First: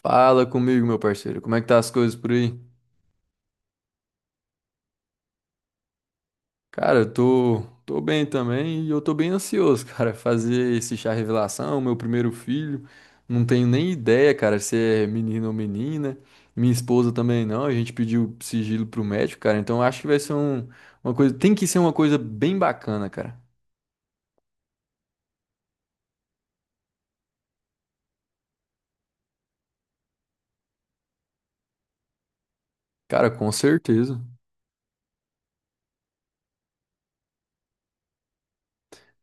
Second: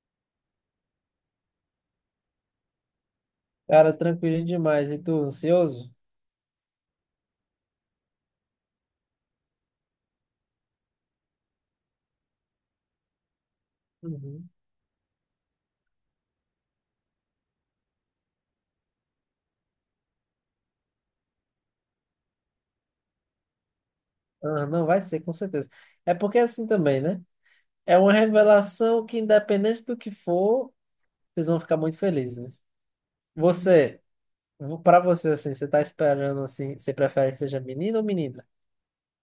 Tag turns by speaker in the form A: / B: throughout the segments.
A: Fala comigo, meu parceiro. Como é que tá as coisas por aí?
B: Cara, tranquilinho demais. E tu, ansioso?
A: Cara, eu tô bem também e eu tô bem ansioso, cara. Fazer esse chá revelação, meu primeiro filho. Não tenho nem ideia,
B: Uhum.
A: cara, se é menino ou menina. Minha esposa também não. A gente pediu sigilo pro médico, cara. Então eu acho que vai ser uma coisa. Tem que ser uma coisa bem bacana, cara.
B: Ah, não, vai ser, com certeza. É porque é assim também, né? É uma revelação que, independente do que for, vocês vão ficar muito felizes, né?
A: Cara, com
B: Você,
A: certeza.
B: pra você, assim, você tá esperando, assim, você prefere que seja menino ou menina?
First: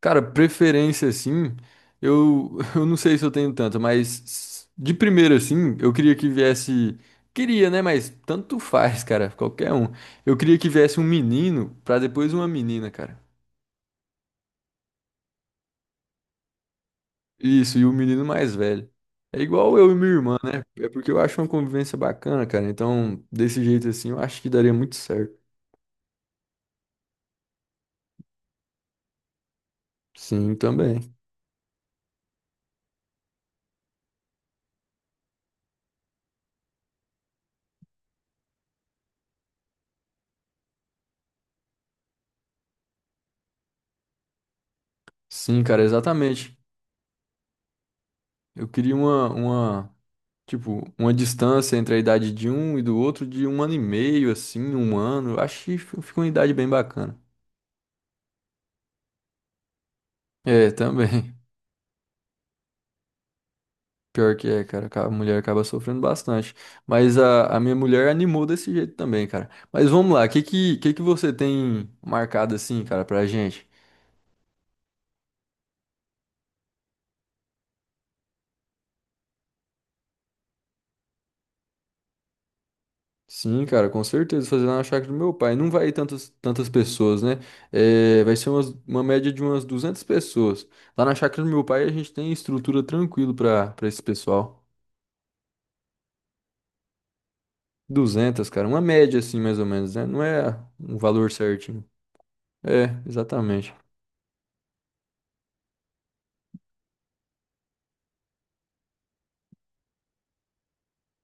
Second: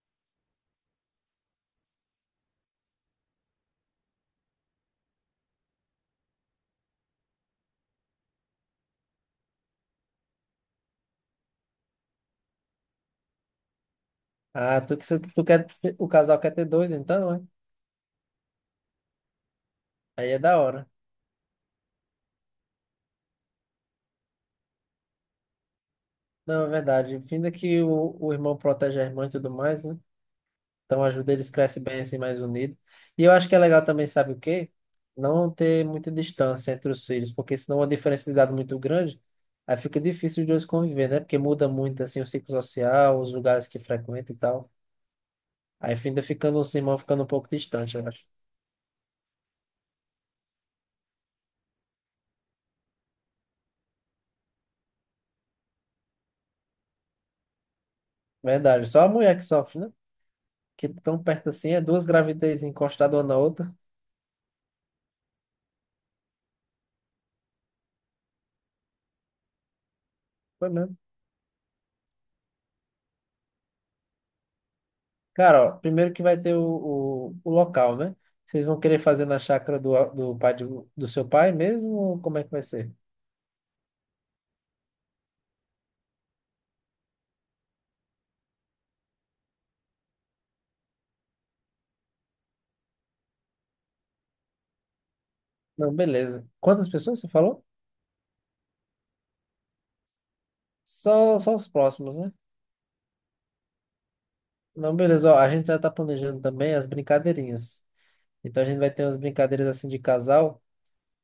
A: Cara, preferência assim, eu, eu não sei se eu tenho tanta, mas de primeira assim, eu queria que viesse. Queria, né? Mas tanto faz, cara, qualquer um. Eu queria que viesse um menino pra depois uma menina, cara.
B: Ah, tu quer, o casal quer ter dois, então, né?
A: Isso, e o menino mais velho. É igual eu e minha
B: Aí
A: irmã,
B: é da
A: né?
B: hora.
A: É porque eu acho uma convivência bacana, cara. Então, desse jeito assim, eu acho que daria muito certo.
B: Não, é verdade. Ainda que o irmão protege a irmã e tudo mais, né?
A: Sim,
B: Então
A: também.
B: ajuda eles crescem bem assim, mais unidos. E eu acho que é legal também, sabe o quê? Não ter muita distância entre os filhos, porque senão uma diferença de idade muito grande, aí fica difícil os dois conviver, né? Porque muda muito assim o ciclo social, os lugares que frequenta e tal.
A: Sim, cara,
B: Aí ainda
A: exatamente.
B: ficando os irmãos ficando um pouco distante, eu acho.
A: Eu queria uma tipo, uma distância entre a idade de um e do outro de um ano e meio, assim, um ano. Acho que fica uma idade bem bacana.
B: Verdade. Só a mulher que sofre, né?
A: É,
B: Que
A: também.
B: tão perto assim, é duas gravidez encostadas uma na outra.
A: Pior que é, cara. A mulher acaba sofrendo bastante. Mas a minha mulher animou desse jeito também, cara. Mas vamos lá, o que
B: Foi
A: que, que
B: mesmo.
A: que você tem marcado assim, cara, pra gente?
B: Cara, ó, primeiro que vai ter o local, né? Vocês vão querer fazer na chácara do seu pai mesmo, ou como é que vai ser?
A: Sim, cara, com certeza. Fazer lá na chácara do meu pai. Não vai ir tantas, tantas pessoas, né? É, vai ser uma média de umas 200 pessoas. Lá na chácara do meu pai a gente tem estrutura tranquilo pra esse pessoal.
B: Não, beleza. Quantas pessoas você falou?
A: Duzentas, cara, uma média assim, mais ou menos, né? Não é um valor
B: Só os
A: certinho.
B: próximos, né?
A: É, exatamente.
B: Não, beleza. Ó, a gente já tá planejando também as brincadeirinhas. Então a gente vai ter umas brincadeiras assim de casal,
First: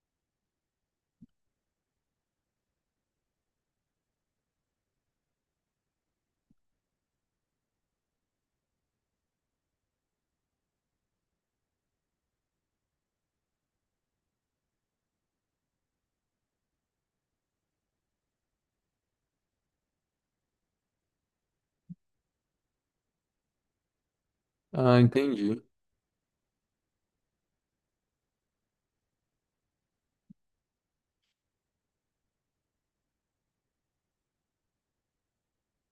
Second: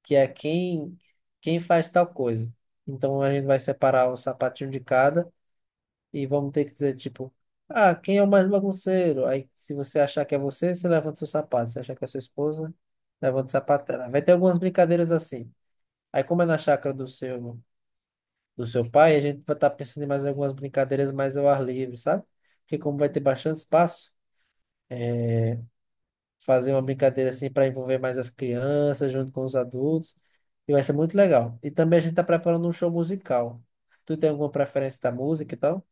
B: que é quem faz tal coisa. Então a gente vai separar o sapatinho de cada e vamos ter que dizer tipo, ah, quem é o mais bagunceiro? Aí se você achar que é você, você levanta seu sapato. Se achar que é sua esposa, levanta o sapato dela. Vai ter algumas brincadeiras assim. Aí como é na chácara do seu pai, a gente vai estar pensando em mais algumas brincadeiras mais ao ar livre, sabe? Porque como vai ter bastante espaço,
A: Ah, entendi.
B: fazer uma brincadeira assim para envolver mais as crianças junto com os adultos, e vai ser muito legal. E também a gente está preparando um show musical. Tu tem alguma preferência da música e tal?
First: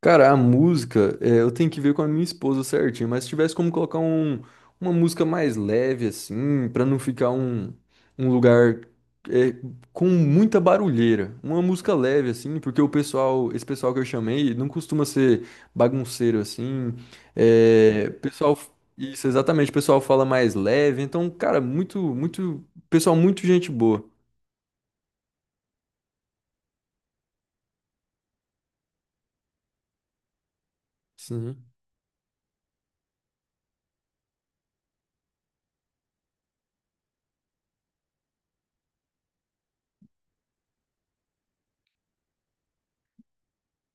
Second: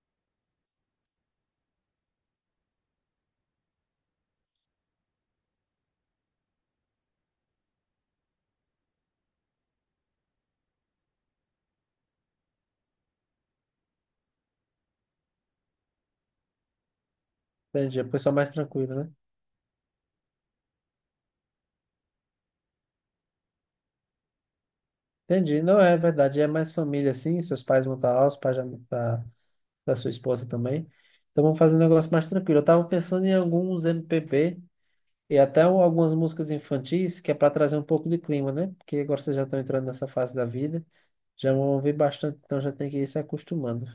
A: Cara, a música, é, eu tenho que ver com a minha esposa certinho, mas se tivesse como colocar uma música mais leve, assim, pra não ficar um lugar é, com muita barulheira. Uma música leve, assim, porque o pessoal, esse pessoal que eu chamei, não costuma ser bagunceiro, assim.
B: Entendi,
A: É,
B: o pessoal mais
A: pessoal,
B: tranquilo, né?
A: isso, exatamente, o pessoal fala mais leve, então, cara, muito, muito, pessoal, muito gente boa.
B: Entendi, não é verdade, é mais família assim, seus pais vão estar lá, os pais já vão estar da sua esposa também. Então vamos
A: Sim.
B: fazer um negócio mais tranquilo. Eu tava pensando em alguns MPB e até algumas músicas infantis, que é para trazer um pouco de clima, né? Porque agora vocês já estão entrando nessa fase da vida, já vão ouvir bastante, então já tem que ir se acostumando.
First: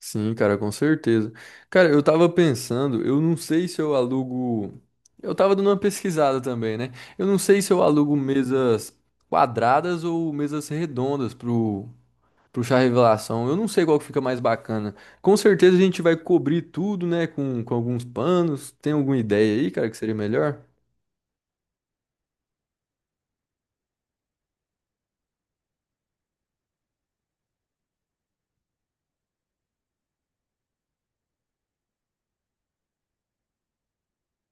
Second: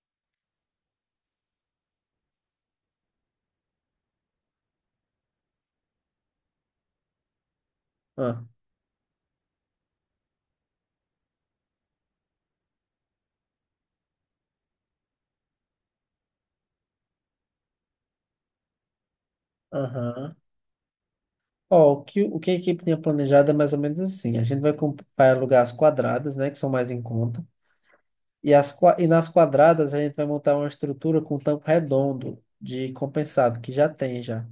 A: Sim, cara, com certeza. Cara, eu tava pensando, eu não sei se eu alugo. Eu tava dando uma pesquisada também, né? Eu não sei se eu alugo
B: Ah,
A: mesas quadradas ou mesas redondas pro chá revelação. Eu não sei qual que fica mais bacana. Com certeza a gente vai cobrir tudo, né? Com alguns panos. Tem alguma ideia aí, cara, que seria
B: aham.
A: melhor?
B: Ó, o que a equipe tinha planejado é mais ou menos assim. A gente vai alugar as quadradas, né, que são mais em conta. E nas quadradas a gente vai montar uma estrutura com tampo redondo de compensado, que já tem já.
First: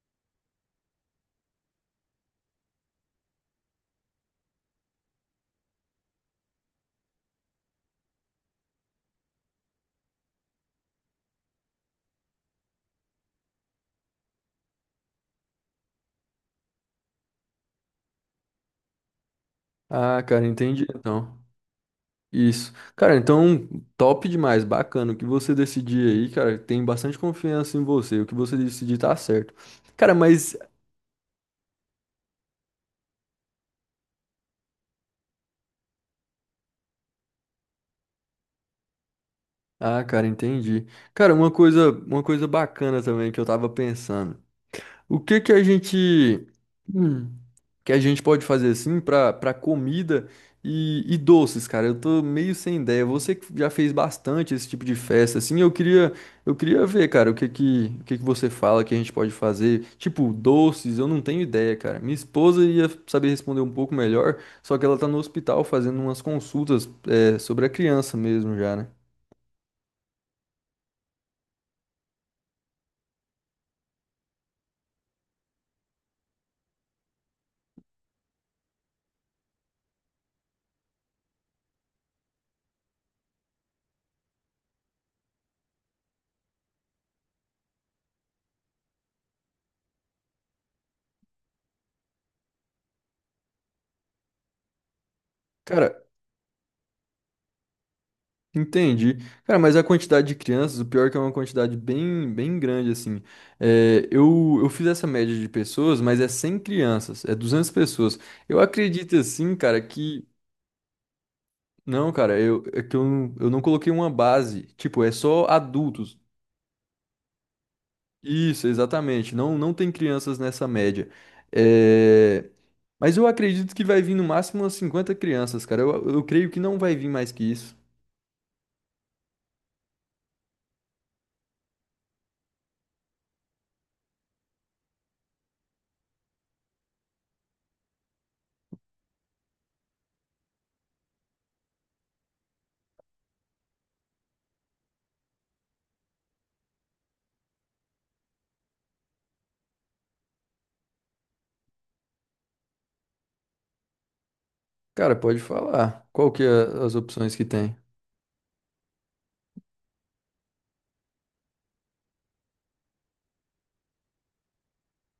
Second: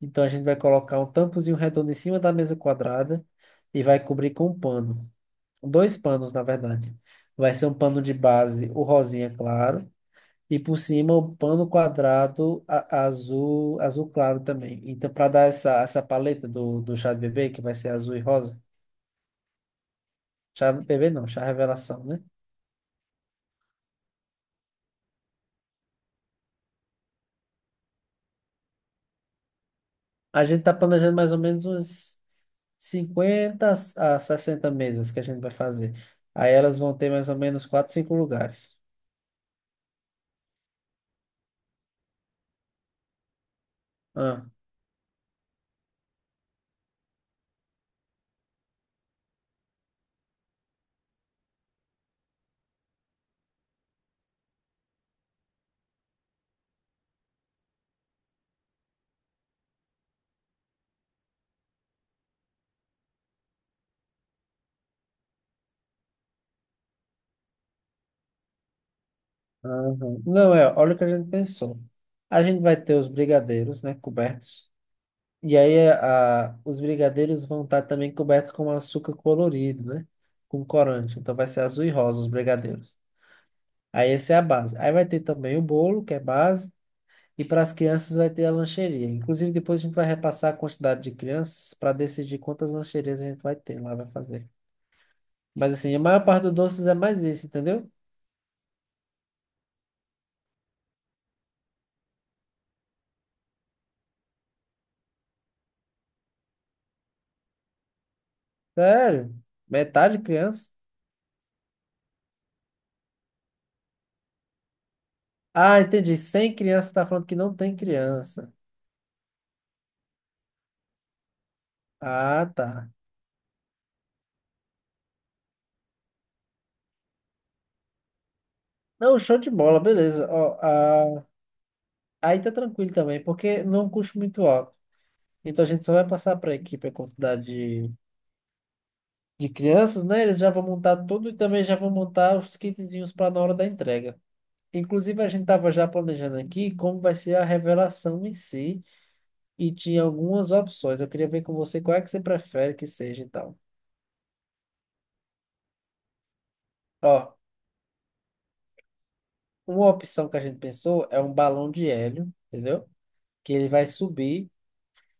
B: Então a gente vai colocar um tampozinho redondo em cima da mesa quadrada e vai cobrir com um pano. Dois panos, na verdade. Vai ser um pano de base, o rosinha claro, e por cima o pano quadrado azul, azul claro também. Então, para dar essa paleta do chá de bebê, que vai ser azul e rosa.
A: Ah, cara,
B: Chá de
A: entendi
B: bebê não,
A: então.
B: chá revelação, né?
A: Isso. Cara, então, top demais, bacana. O que você decidir aí, cara, tem bastante confiança em você. O que você decidir tá certo. Cara,
B: A
A: mas.
B: gente tá planejando mais ou menos umas 50 a 60 mesas que a gente vai fazer. Aí elas vão ter mais ou menos 4 5 lugares.
A: Ah, cara, entendi. Cara, uma coisa bacana também que eu tava pensando.
B: Ah,
A: O que que a gente. Que a gente pode fazer assim para comida e doces, cara. Eu tô meio sem ideia. Você que já fez bastante esse tipo de festa, assim, eu queria ver, cara, o que que você fala que a gente pode fazer? Tipo, doces, eu não tenho ideia, cara. Minha esposa ia saber responder um pouco melhor, só que ela tá no hospital fazendo umas consultas sobre a criança mesmo já, né?
B: aham. Não, é, olha o que a gente pensou. A gente vai ter os brigadeiros, né, cobertos. E aí os brigadeiros vão estar também cobertos com açúcar colorido, né? Com corante. Então vai ser azul e rosa os brigadeiros. Aí essa é a base. Aí vai ter também o bolo, que é base. E para as crianças vai ter a lancheria. Inclusive depois a gente vai repassar a quantidade de crianças para decidir quantas lancherias a gente vai ter lá, vai fazer. Mas
A: Cara,
B: assim, a maior parte dos doces é mais isso, entendeu?
A: entendi. Cara, mas a quantidade de crianças, o pior é que é uma quantidade bem, bem grande, assim. É, eu fiz essa média de pessoas, mas é 100 crianças, é 200 pessoas. Eu acredito,
B: Sério,
A: assim, cara,
B: metade
A: que...
B: criança.
A: Não, cara, é que eu não coloquei uma base. Tipo, é só
B: Ah, entendi.
A: adultos.
B: Sem criança, você tá falando que não tem criança.
A: Isso, exatamente. Não, não tem crianças nessa média.
B: Ah,
A: É...
B: tá.
A: Mas eu acredito que vai vir no máximo umas 50 crianças, cara. Eu creio que não vai vir mais que isso.
B: Não, show de bola, beleza. Ó, ah, aí tá tranquilo também, porque não custa muito alto. Então a gente só vai passar para a equipe a quantidade de, de crianças, né? Eles já vão montar tudo e também já vão montar os kitzinhos para na hora da entrega. Inclusive, a gente tava já planejando aqui como vai ser a revelação em si e tinha algumas opções. Eu queria ver com você qual é que você prefere que seja e tal.
A: Cara, pode falar. Qual que é as opções
B: Ó,
A: que tem?
B: uma opção que a gente pensou é um balão de hélio, entendeu? Que ele vai subir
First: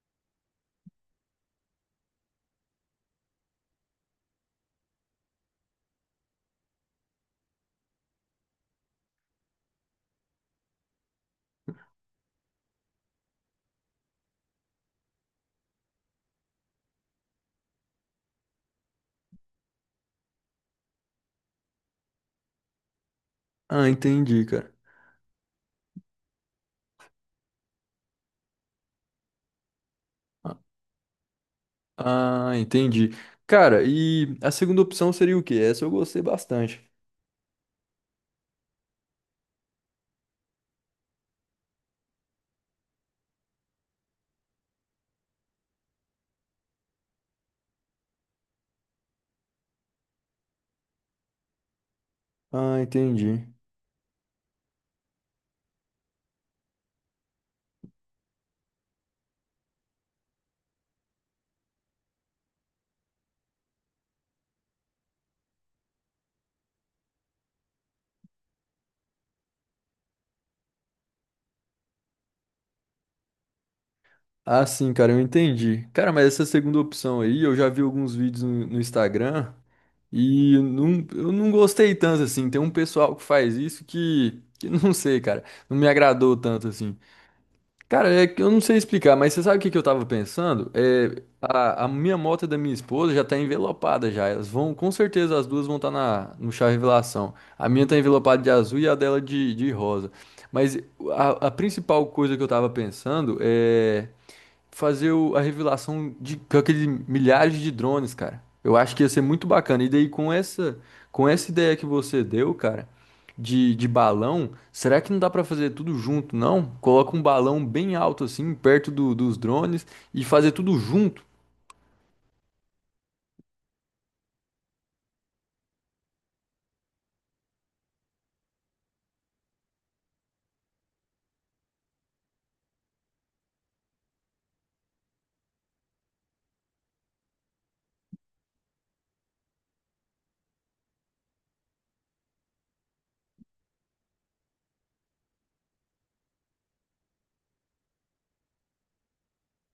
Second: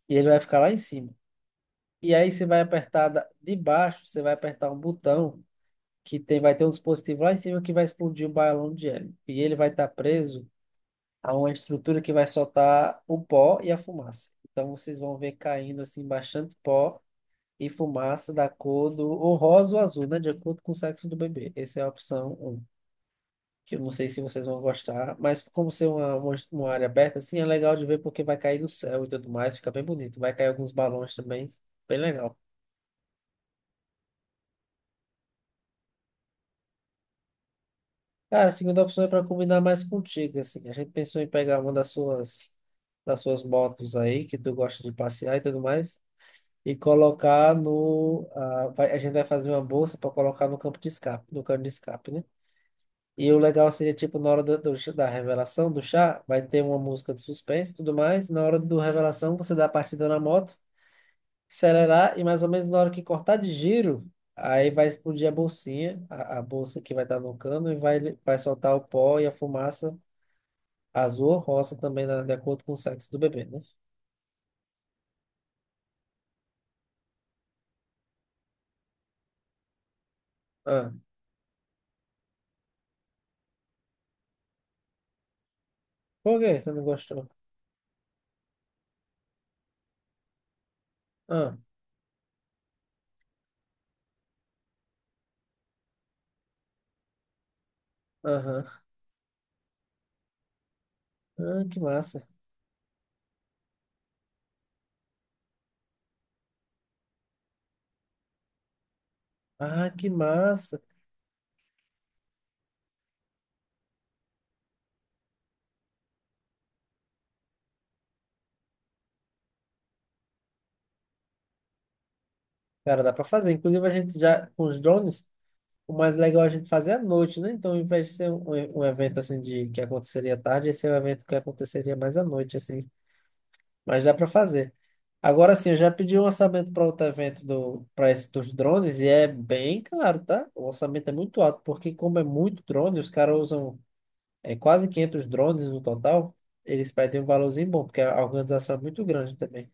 B: e ele vai ficar lá em cima. E aí você vai apertar de baixo, você vai apertar um botão que tem, vai ter um dispositivo lá em cima que vai explodir um balão de hélio. E ele vai estar preso a uma estrutura que vai soltar o pó e a fumaça. Então vocês vão ver caindo assim bastante pó e fumaça da cor do ou rosa ou azul, né? De acordo com o sexo do bebê. Essa é a opção 1. Que eu
A: Ah,
B: não sei se
A: entendi,
B: vocês vão
A: cara.
B: gostar, mas como ser uma área aberta, assim, é legal de ver porque vai cair do céu e tudo mais, fica bem bonito. Vai cair alguns balões também, bem legal.
A: Ah, ah, entendi. Cara, e a segunda opção seria o quê? Essa eu gostei bastante.
B: Cara, a segunda opção é para combinar mais contigo, assim. A gente pensou em pegar uma das suas motos aí, que tu gosta de passear e tudo mais, e colocar no... ah, vai- a gente vai fazer uma bolsa para colocar no campo de escape, no cano de escape, né?
A: Ah,
B: E o
A: entendi.
B: legal seria, tipo, na hora da revelação do chá, vai ter uma música de suspense e tudo mais. Na hora do revelação, você dá a partida na moto, acelerar e mais ou menos na hora que cortar de giro, aí vai explodir a bolsinha, a bolsa que vai estar no cano e vai soltar o pó e a fumaça azul ou rosa também de acordo com o sexo do bebê, né?
A: Ah, sim, cara, eu entendi. Cara, mas essa segunda opção aí, eu já vi alguns vídeos no Instagram e
B: Ah,
A: não, eu não gostei tanto assim. Tem um pessoal que faz isso que não sei, cara, não me agradou
B: por que
A: tanto
B: você não
A: assim.
B: gostou?
A: Cara, é que eu não sei explicar, mas você sabe o que que eu tava pensando? É,
B: Ah,
A: a minha moto e da minha esposa já tá envelopada já. Elas vão, com certeza as duas vão estar na no chá revelação. A minha tá envelopada de
B: aham.
A: azul e a dela de rosa. Mas a
B: Ah, que
A: principal
B: massa.
A: coisa que eu tava pensando é fazer a revelação de com aqueles milhares de drones, cara. Eu acho que ia ser muito bacana. E
B: Ah,
A: daí
B: que
A: com essa
B: massa.
A: com essa ideia que você deu, cara, de balão, será que não dá pra fazer tudo junto, não? Coloca um balão bem alto assim, perto dos drones e fazer tudo junto.
B: Cara, dá pra fazer. Inclusive, a gente já, com os drones, o mais legal é a gente fazer à noite, né? Então, ao invés de ser um evento assim de que aconteceria à tarde, esse é um evento que aconteceria mais à noite, assim. Mas dá pra fazer. Agora sim, eu já pedi um orçamento para outro evento para esse dos drones e é bem caro, tá? O orçamento é muito alto, porque como é muito drone, os caras usam quase 500 drones no total, eles pedem um valorzinho bom, porque a organização é muito grande também.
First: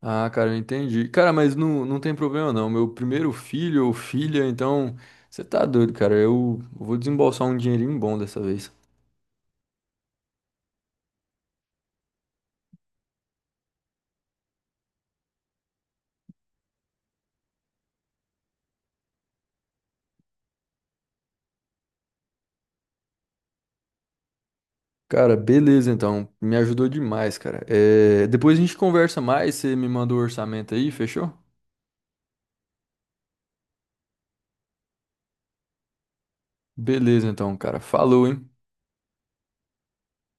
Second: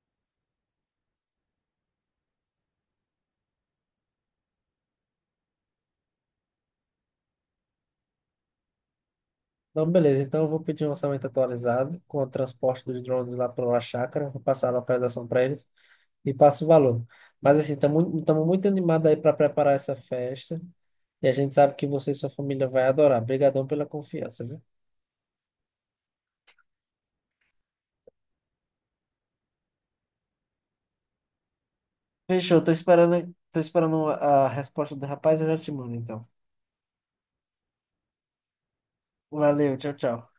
A: Ah, cara, eu entendi. Cara, mas não, não tem problema não. Meu primeiro filho ou filha, então você tá doido, cara. Eu vou desembolsar um dinheirinho bom dessa vez.
B: Então, beleza, então eu vou pedir um orçamento atualizado com o transporte dos drones lá para a chácara, vou passar a localização para eles e passo o valor. Mas assim, estamos muito animados aí para preparar essa festa e a gente sabe que você e sua família vai adorar. Obrigadão pela confiança, viu?
A: Cara, beleza então. Me ajudou demais, cara. É, depois a gente conversa mais, você me manda o orçamento aí, fechou?
B: Fechou, tô esperando a resposta do rapaz, eu já te mando então.
A: Beleza então, cara. Falou, hein?
B: Valeu, tchau, tchau.